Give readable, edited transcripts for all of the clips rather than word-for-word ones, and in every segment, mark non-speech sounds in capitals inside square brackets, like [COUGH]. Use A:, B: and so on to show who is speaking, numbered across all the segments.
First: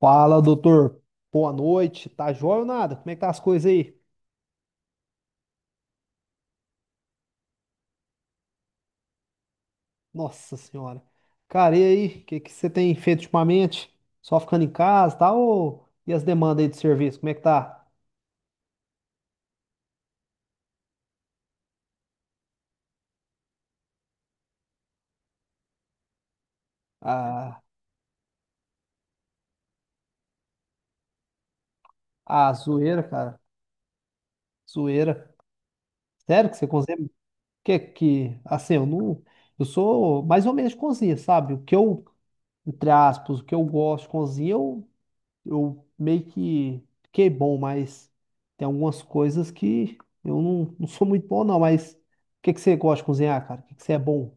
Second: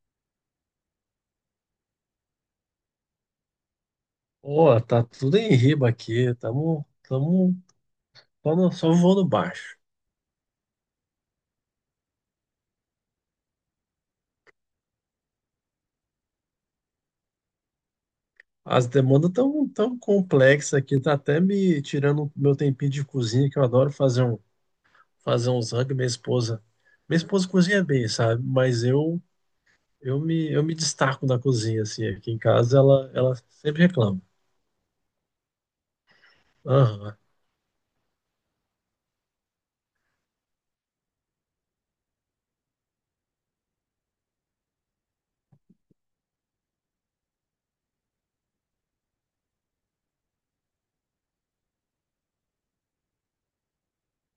A: Fala, doutor. Boa noite. Tá jóia ou nada? Como é que tá as coisas aí?
B: Ó, tá tudo em riba aqui, tamo só, só voando baixo.
A: Nossa senhora. Cara, e aí? O que que você tem feito ultimamente? Só ficando em casa, tá? Ou... E as demandas aí de serviço? Como é que tá?
B: As demandas tão complexas aqui, tá até me tirando meu tempinho de cozinha, que eu adoro fazer uns rango, minha esposa. Minha esposa
A: Ah,
B: cozinha bem, sabe? Mas eu me destaco na cozinha assim, aqui em
A: ah,
B: casa
A: zoeira,
B: ela
A: cara.
B: sempre reclama.
A: Zoeira. Sério que você cozinha?
B: Aham.
A: Que... Assim, eu não... Eu sou mais ou menos de cozinha, sabe? O que eu, entre aspas, o que eu gosto de cozinha, eu meio que fiquei bom, mas tem algumas coisas que eu não, não sou muito bom, não. Mas o que que você gosta de cozinhar, cara? O que que você é bom?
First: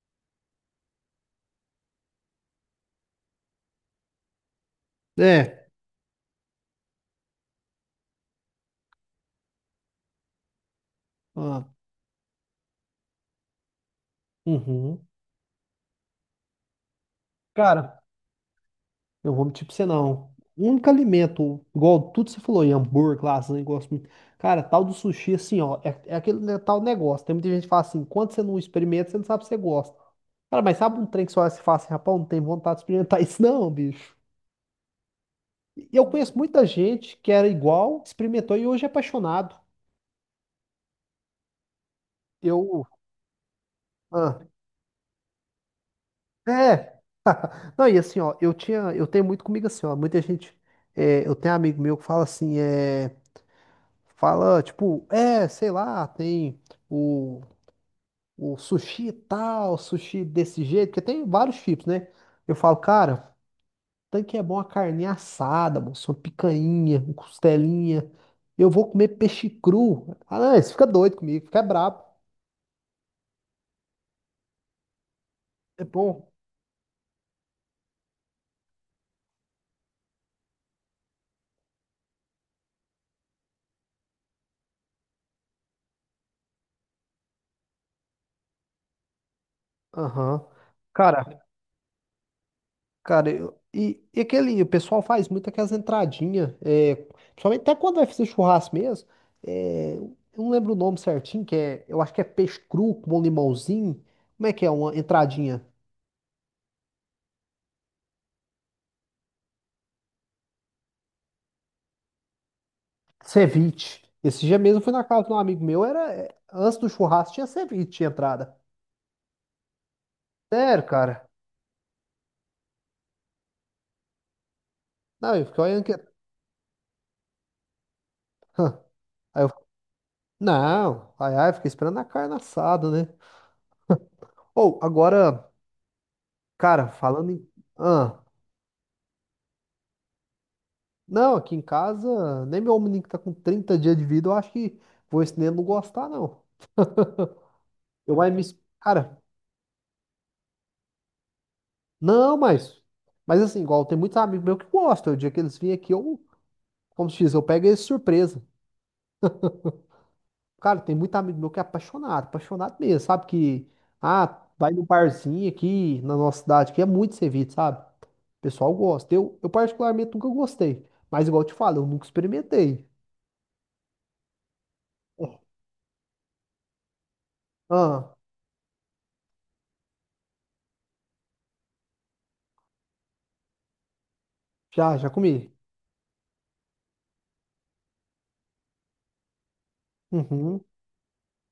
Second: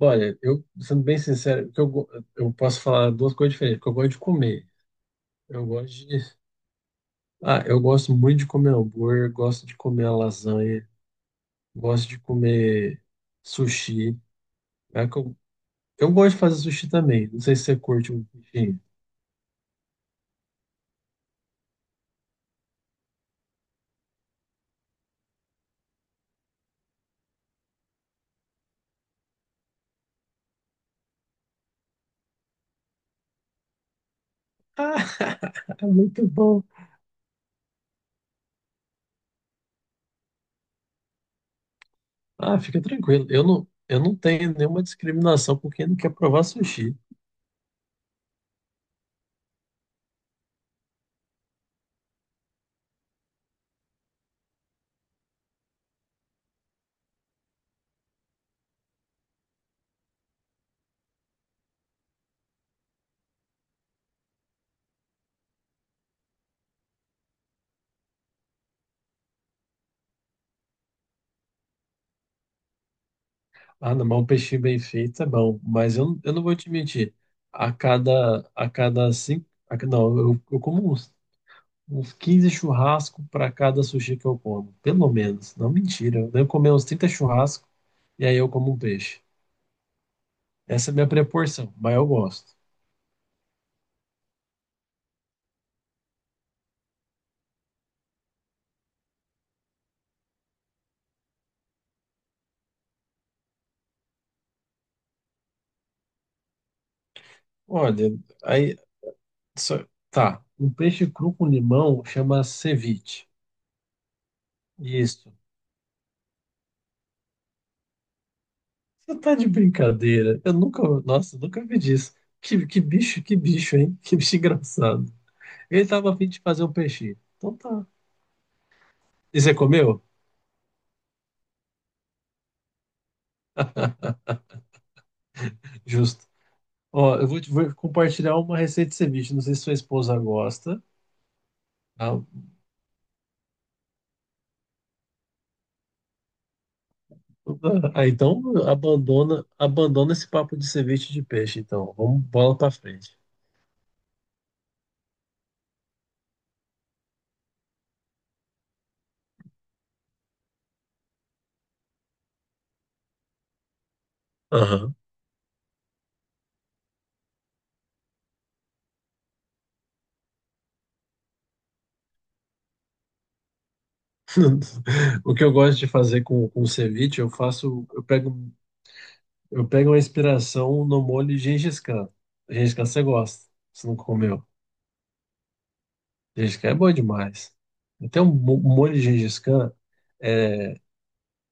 B: Olha, eu sendo bem sincero, eu posso falar duas coisas diferentes, porque eu gosto de comer. Eu
A: É,
B: gosto de Ah, eu gosto muito de comer hambúrguer, gosto de comer lasanha.
A: ah,
B: Gosto de comer sushi.
A: uhum.
B: É que eu, eu gosto de fazer sushi também. Não sei se você
A: Cara,
B: curte um peixinho.
A: eu vou mentir pra você não. O único alimento, igual tudo que você falou, aí, hambúrguer, lasanha, eu gosto muito. Cara, tal do sushi, assim, ó, é, é aquele né, tal negócio. Tem muita gente que fala assim, quando você não experimenta, você não sabe se você gosta. Cara, mas sabe um trem que só se fala assim, rapaz, não tem vontade de experimentar [LAUGHS] isso não, bicho.
B: Ah, [LAUGHS] é
A: E eu
B: muito
A: conheço
B: bom.
A: muita gente que era igual, experimentou e hoje é apaixonado.
B: Ah, fica
A: Eu.
B: tranquilo. Eu não
A: Ah,
B: tenho nenhuma discriminação por quem não quer provar sushi.
A: é. [LAUGHS] Não, e assim, ó, eu tinha, eu tenho muito comigo assim, ó, muita gente, é, eu tenho amigo meu que fala assim, é, fala, tipo, é, sei lá, tem o, o sushi tal, sushi desse jeito, porque tem vários tipos, né? Eu falo, cara, tanque é bom a carne assada, moço, uma picanha, uma costelinha, eu vou comer peixe cru. Ah, não, isso fica doido comigo, fica brabo,
B: Ah, não, mas um peixinho bem feito é bom.
A: é
B: Mas eu,
A: bom.
B: eu não vou te mentir. A cada cinco. Não, eu como uns 15 churrascos para cada sushi que eu como. Pelo menos. Não, mentira. Eu devo comer uns 30 churrascos e aí eu como um peixe.
A: Aham.
B: Essa é a minha
A: Cara,
B: proporção, mas eu gosto.
A: cara, e aquele, o pessoal faz muito aquelas entradinhas, é, principalmente até quando vai fazer churrasco mesmo, é, eu não lembro o nome certinho, que é, eu acho que é peixe cru com um limãozinho, como é que é uma entradinha?
B: Olha, aí só- tá. Um peixe cru com limão chama ceviche.
A: Ceviche. Esse dia mesmo eu fui na casa de
B: Isso.
A: um amigo meu, era, é, antes do churrasco tinha ceviche, tinha entrada.
B: Você tá de brincadeira? Eu nunca,
A: Sério, cara?
B: nossa, eu nunca vi disso. Que bicho, que bicho, hein? [LAUGHS] Que bicho engraçado.
A: Não, eu fiquei olhando
B: Ele
A: que...
B: tava a fim de fazer um peixinho. Então tá.
A: Hã.
B: E
A: Aí eu,
B: você comeu?
A: não, ai, ai, fiquei esperando a carne assada, né? Ou, agora,
B: Justo.
A: cara,
B: Ó,
A: falando em...
B: vou
A: Ahn.
B: compartilhar uma receita de ceviche. Não sei se sua esposa gosta.
A: Não, aqui em
B: Ah,
A: casa, nem meu menino que tá com 30 dias de vida, eu acho que vou esse neném não gostar, não.
B: ah,
A: Eu vai
B: então
A: me. Cara,
B: abandona esse papo de ceviche de peixe. Então, vamos
A: não,
B: bola pra
A: mas.
B: frente.
A: Mas assim, igual tem muitos amigos meus que gostam. O dia que eles vêm aqui, eu, como se diz, eu pego eles de surpresa. Cara, tem muito amigo meu que é apaixonado, apaixonado mesmo, sabe? Que, ah, vai no
B: Aham.
A: barzinho aqui na nossa cidade, que é muito servido, sabe? O pessoal gosta. Eu particularmente nunca gostei. Mas igual eu te falo, eu nunca experimentei.
B: [LAUGHS] O que eu gosto de fazer com ceviche,
A: Ah,
B: eu pego uma inspiração no molho Gengis Khan. Gengis Khan você gosta, você não comeu.
A: já, já comi.
B: Gengis Khan é bom demais. Então, um molho de Gengis Khan
A: Uhum.
B: é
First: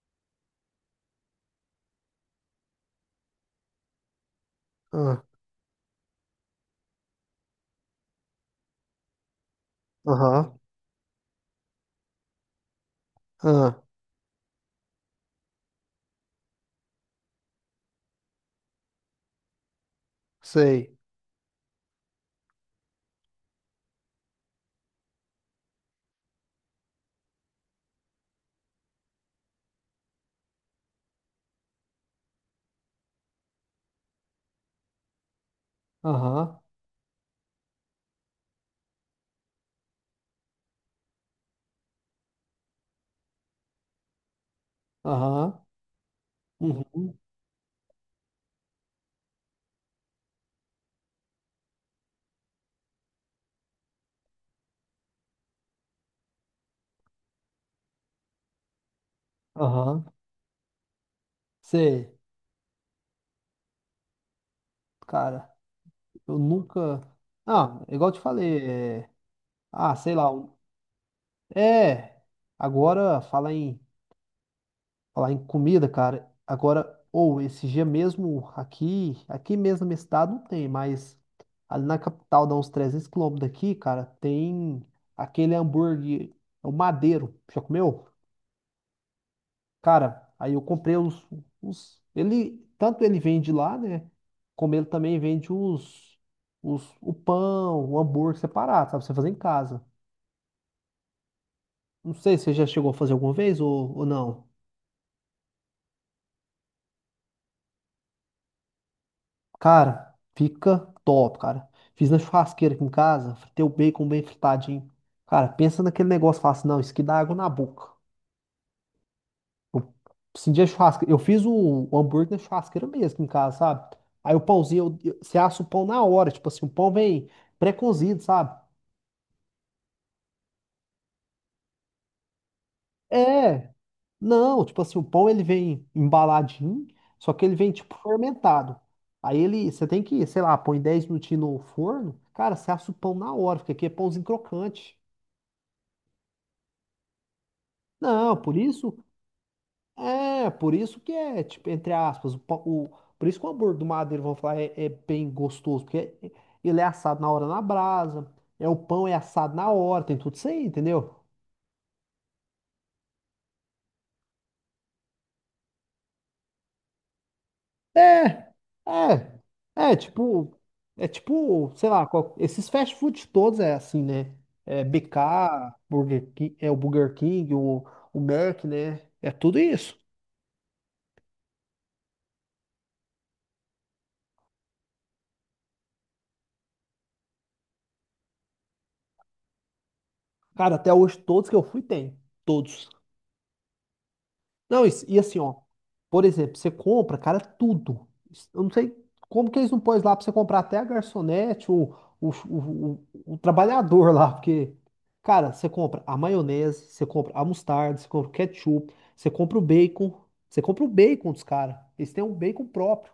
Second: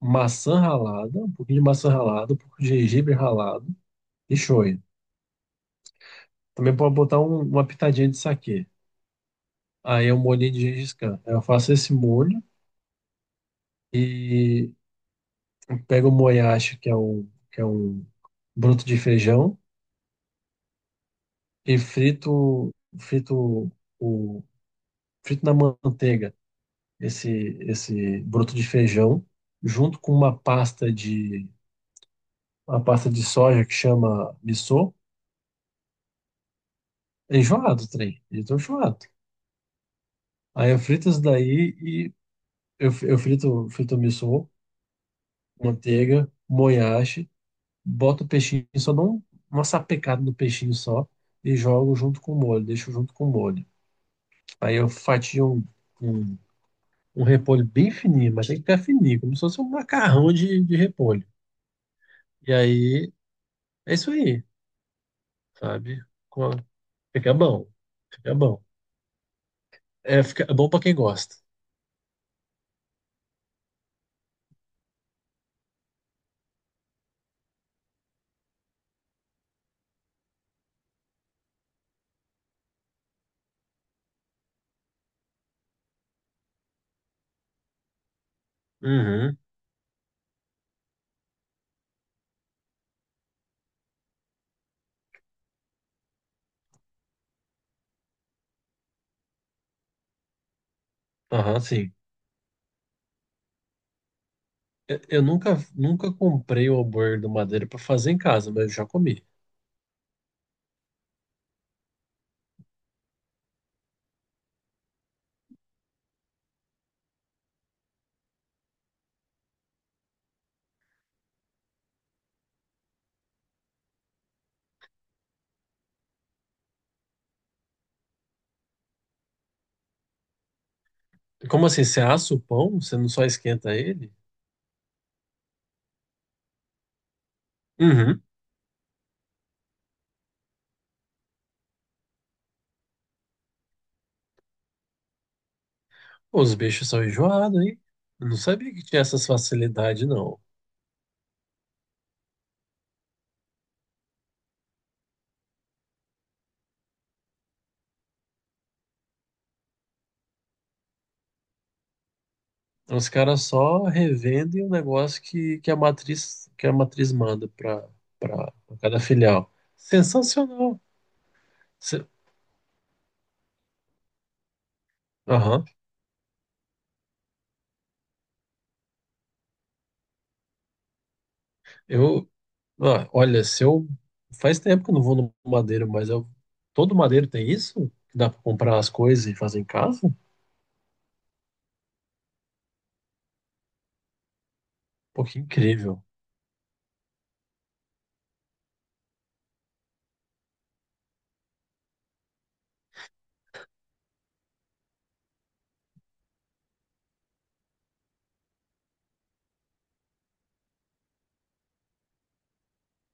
B: maçã ralada, um pouquinho de maçã ralada, um pouco de gengibre ralado e shoyu.
A: Ah,
B: Também pode botar uma pitadinha de saquê. Aí é um molhinho
A: aham.
B: de Gengis Khan. Eu faço esse molho
A: Ah,
B: e pego o moyashi, que é um broto de feijão.
A: sei.
B: E o, frito na manteiga esse, esse broto de feijão, junto com uma pasta de soja que chama missô.
A: Aham,
B: É enjoado o trem, eu tô enjoado. Aí eu frito isso daí e frito o missô,
A: aham,
B: manteiga,
A: uhum,
B: moyashi, boto o peixinho, uma sapecada no peixinho só e jogo junto com o molho, deixo junto com o molho. Aí eu fatio um. um um repolho bem fininho, mas tem que ficar fininho, como se fosse um
A: aham,
B: macarrão de repolho.
A: sei.
B: E aí, é isso aí,
A: Cara,
B: sabe?
A: eu
B: Com a-
A: nunca.
B: Fica bom,
A: Ah, igual eu te
B: fica bom.
A: falei, é... ah, sei
B: É,
A: lá.
B: fica é bom pra quem gosta.
A: É, agora falar em comida, cara. Agora, ou esse dia mesmo aqui, aqui mesmo no meu estado não tem, mas ali na capital, dá uns 300 quilômetros daqui, cara, tem aquele hambúrguer, é o Madeiro. Já comeu?
B: Uhum,
A: Cara, aí eu comprei os, ele tanto ele vende lá, né? Como ele também vende os, o pão, o hambúrguer separado, sabe? Pra você fazer em casa.
B: aham, sim.
A: Não sei se você já chegou a fazer alguma vez ou não.
B: Eu nunca, nunca comprei o hambúrguer do Madeira pra fazer em casa, mas eu já comi.
A: Cara, fica top, cara. Fiz na churrasqueira aqui em casa, fritei o bacon bem fritadinho. Cara, pensa naquele negócio, fala assim, não, isso aqui dá água na boca. Eu senti a churrasqueira. Eu fiz o hambúrguer na churrasqueira mesmo em casa, sabe? Aí o pãozinho, você assa o pão na hora, tipo assim, o pão vem pré-cozido, sabe?
B: Como assim, você assa o pão, você não só
A: É,
B: esquenta ele?
A: não, tipo assim, o pão ele vem embaladinho, só que ele vem tipo
B: Uhum.
A: fermentado. Aí ele, você tem que, sei lá, põe 10 minutinhos no forno, cara, você assa o pão na hora, porque aqui é pãozinho crocante.
B: Pô, os bichos são enjoados, hein? Eu
A: Não,
B: não
A: por
B: sabia que
A: isso,
B: tinha essas facilidades, não.
A: é, por isso que é, tipo, entre aspas, por isso que o hambúrguer do Madeira, vão falar, é, é bem gostoso, porque ele é assado na hora na brasa, é o pão é assado na hora, tem tudo isso aí, entendeu?
B: Os caras só revendem o negócio que a matriz que a matriz manda para
A: É,
B: para cada
A: é,
B: filial.
A: é, tipo,
B: Sensacional.
A: é tipo, sei lá,
B: Se-
A: qual- esses fast food todos é assim, né? É
B: Aham.
A: BK, Burger King, é o Burger King, o Mac, né? É tudo isso.
B: Eu, olha, se eu faz tempo que eu não vou no Madeiro, mas eu todo Madeiro tem isso? Que dá para comprar as coisas e fazer em casa?
A: Cara, até hoje todos que eu fui tem, todos. Não, isso- e
B: Pô,
A: assim,
B: que
A: ó,
B: incrível.
A: por exemplo, você compra, cara, tudo. Eu não sei como que eles não põem lá pra você comprar até a garçonete, o trabalhador lá, porque, cara, você compra a maionese, você compra a mostarda, você compra o ketchup, você compra o bacon, você compra o bacon dos caras. Eles têm um bacon próprio,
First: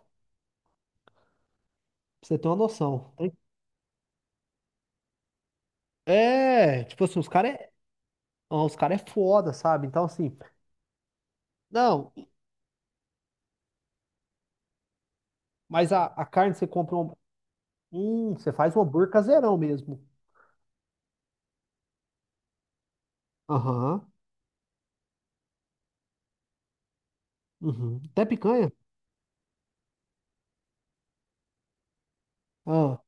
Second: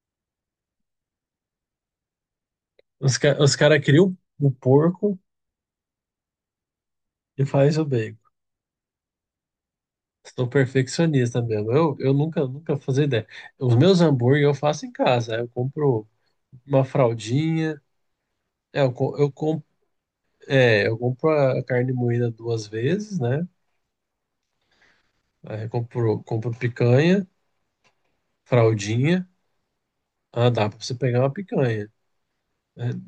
A: pra você ter uma noção.
B: Os caras criam o porco
A: É, tipo assim, os
B: e
A: caras é,
B: faz o bacon.
A: os cara é foda, sabe? Então, assim,
B: Estou perfeccionista mesmo.
A: não,
B: Eu nunca, nunca fazia ideia. Os meus hambúrguer eu faço em casa. Eu
A: mas
B: compro
A: a carne você
B: uma
A: compra um,
B: fraldinha.
A: você faz um
B: É, eu,
A: hambúrguer
B: co- eu,
A: caseirão
B: com-
A: mesmo.
B: é, eu compro a carne moída duas vezes, né?
A: Aham.
B: Aí compro picanha,
A: Uhum. Até picanha?
B: fraldinha. Ah, dá pra você pegar uma picanha. É,
A: Ah,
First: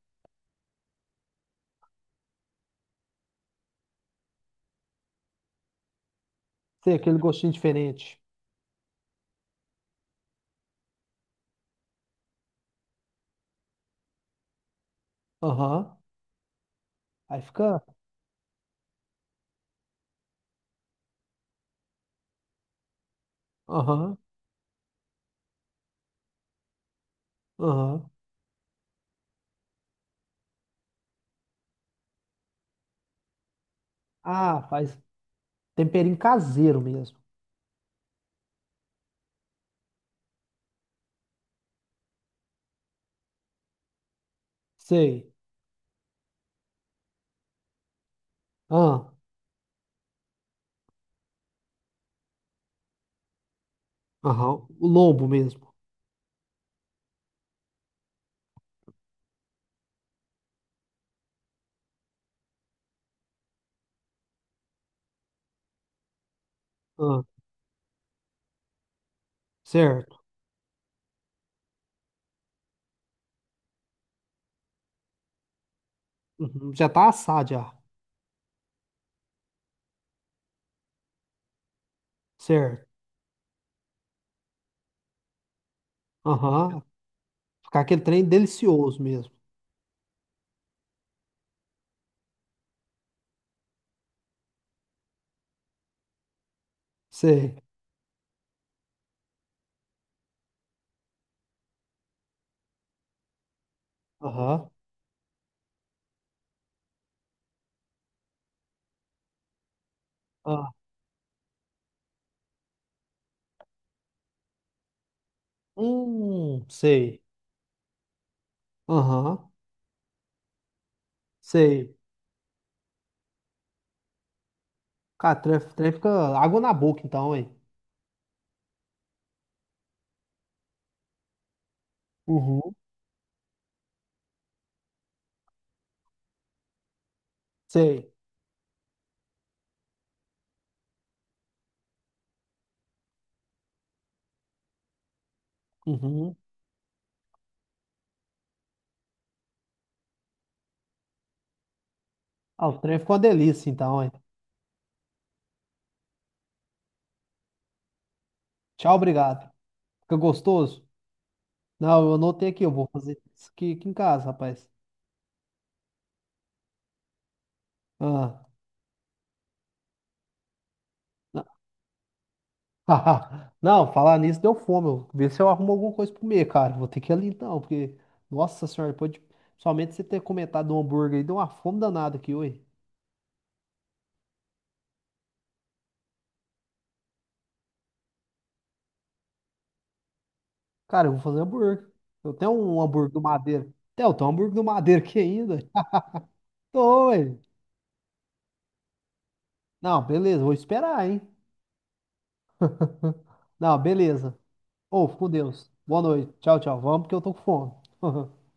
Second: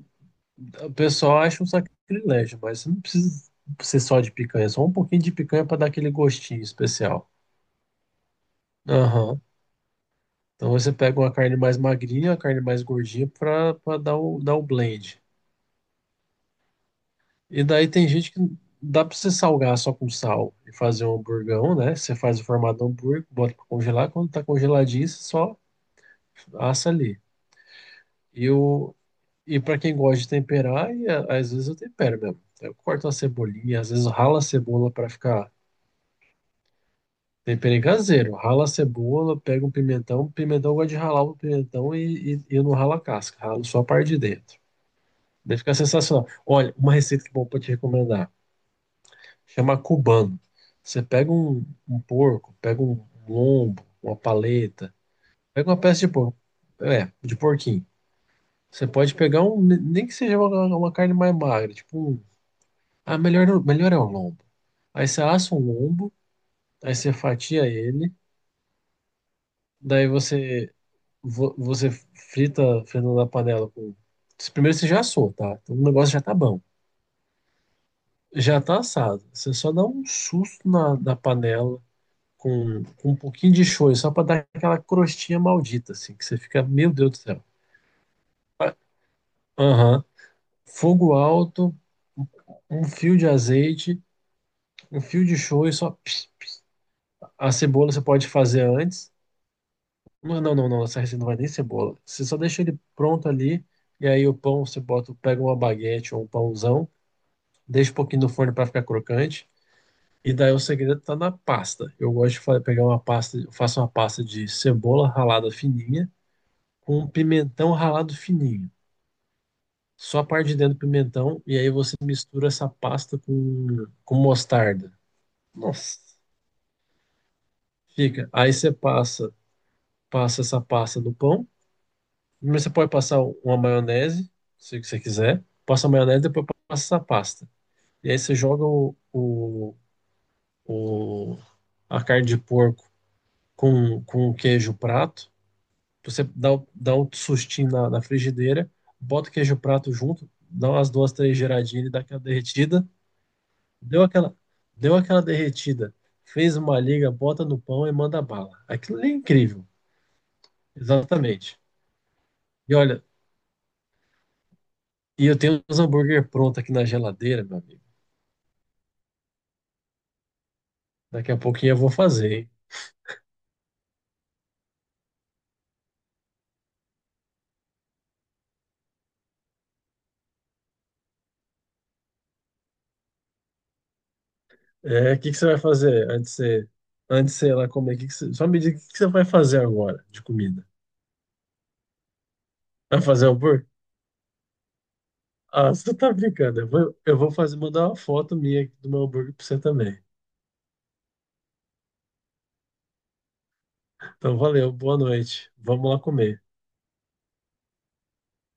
B: o pessoal acha um sacrilégio, mas você não precisa ser só de picanha, só um pouquinho de picanha pra dar aquele gostinho
A: tem aquele
B: especial.
A: gostinho diferente.
B: Aham. Então você pega uma carne mais magrinha, uma carne mais gordinha pra dar dar o blend.
A: Aham. Aí
B: E
A: fica.
B: daí tem gente que dá pra você salgar só com sal e fazer um hamburgão, né? Você faz o formato do hambúrguer, bota pra congelar.
A: Aham.
B: Quando tá congeladinho, você só assa ali.
A: Aham.
B: E, o e para quem gosta de temperar, às vezes eu tempero mesmo. Eu corto uma cebolinha, às vezes eu ralo a
A: Ah,
B: cebola
A: faz
B: pra ficar
A: temperinho caseiro mesmo.
B: tempero caseiro. Rala a cebola, pega um pimentão. Pimentão eu gosto de ralar o pimentão e eu não ralo a casca, ralo só a parte de dentro.
A: Sei.
B: Daí fica sensacional. Olha, uma receita que eu vou te recomendar.
A: Ah,
B: Chama cubano. Você pega um porco, pega um lombo, uma
A: aham. O
B: paleta,
A: lombo
B: pega
A: mesmo.
B: uma peça de porco, é, de porquinho. Você pode pegar um, nem que seja uma carne mais magra, tipo, melhor é o lombo. Aí você assa um lombo, aí você
A: Ah,
B: fatia ele, daí
A: certo.
B: você você frita na panela com. Primeiro você já assou, tá? Então o negócio já tá bom.
A: Uhum. Já tá assado já.
B: Já tá assado. Você só dá um susto na panela,
A: Certo.
B: com um pouquinho de shoyu, só para dar aquela crostinha maldita, assim, que você fica,
A: Aham.
B: meu Deus do céu.
A: Ficar aquele trem
B: ah
A: delicioso mesmo.
B: Aham. Fogo alto, um um fio de azeite, um fio de shoyu, só a
A: Sei.
B: cebola você pode fazer antes. Não, não, não, não, essa receita não vai nem cebola. Você só deixa ele pronto ali, e aí o pão
A: Aham.
B: você bota, pega uma baguete ou um pãozão, deixa um pouquinho no forno para ficar crocante. E daí o
A: Ah.
B: segredo tá na pasta. Eu gosto de fa- Pegar uma pasta, eu faço uma pasta de cebola ralada fininha, com um
A: Sei.
B: pimentão ralado fininho.
A: Aham.
B: Só a parte de dentro do pimentão, e aí
A: Sei.
B: você mistura essa pasta com mostarda.
A: Cara, o trem
B: Nossa,
A: fica água na boca então, hein?
B: fica. Aí passa essa pasta no pão, mas você
A: Uhum.
B: pode passar uma maionese, se você quiser. Passa a maionese, depois passa essa pasta.
A: Sei.
B: E aí você joga o- a carne de porco com o queijo prato. Você
A: Uhum.
B: dá um sustinho na frigideira, bota o queijo prato junto, dá umas duas, três giradinhas e dá aquela
A: Ah, o
B: derretida.
A: trem ficou uma delícia, então,
B: Deu
A: hein?
B: aquela, deu aquela derretida, fez uma liga, bota no pão e manda bala.
A: Tchau,
B: Aquilo ali é
A: obrigado.
B: incrível.
A: Fica gostoso?
B: Exatamente.
A: Não, eu anotei aqui, eu
B: E
A: vou
B: olha,
A: fazer isso aqui, aqui em casa, rapaz.
B: e eu tenho os hambúrguer pronto aqui na geladeira, meu amigo.
A: Ah,
B: Daqui a
A: não,
B: pouquinho eu vou fazer, hein?
A: [LAUGHS] não, falar nisso deu fome. Eu vê se eu arrumo alguma coisa pra comer, cara. Vou ter que ir ali então, porque, nossa senhora, depois de... somente você ter comentado do hambúrguer aí, deu uma fome danada aqui, oi.
B: É, o que que você vai fazer antes de você ir lá comer? Só me diga o que que você vai fazer agora de comida.
A: Cara, eu vou fazer hambúrguer. Eu tenho um
B: Vai
A: hambúrguer do
B: fazer hambúrguer?
A: Madeira. Tem, eu tenho um hambúrguer do Madeira aqui ainda.
B: Ah, você tá brincando.
A: [LAUGHS] Tô,
B: Eu vou
A: ué.
B: fazer, mandar uma foto minha aqui do meu hambúrguer pra você também.
A: Não, beleza, vou esperar, hein? [LAUGHS] Não, beleza.
B: Então, valeu, boa
A: Ou, fico com
B: noite.
A: Deus.
B: Vamos lá
A: Boa noite.
B: comer.
A: Tchau, tchau. Vamos porque eu tô com fome. [LAUGHS]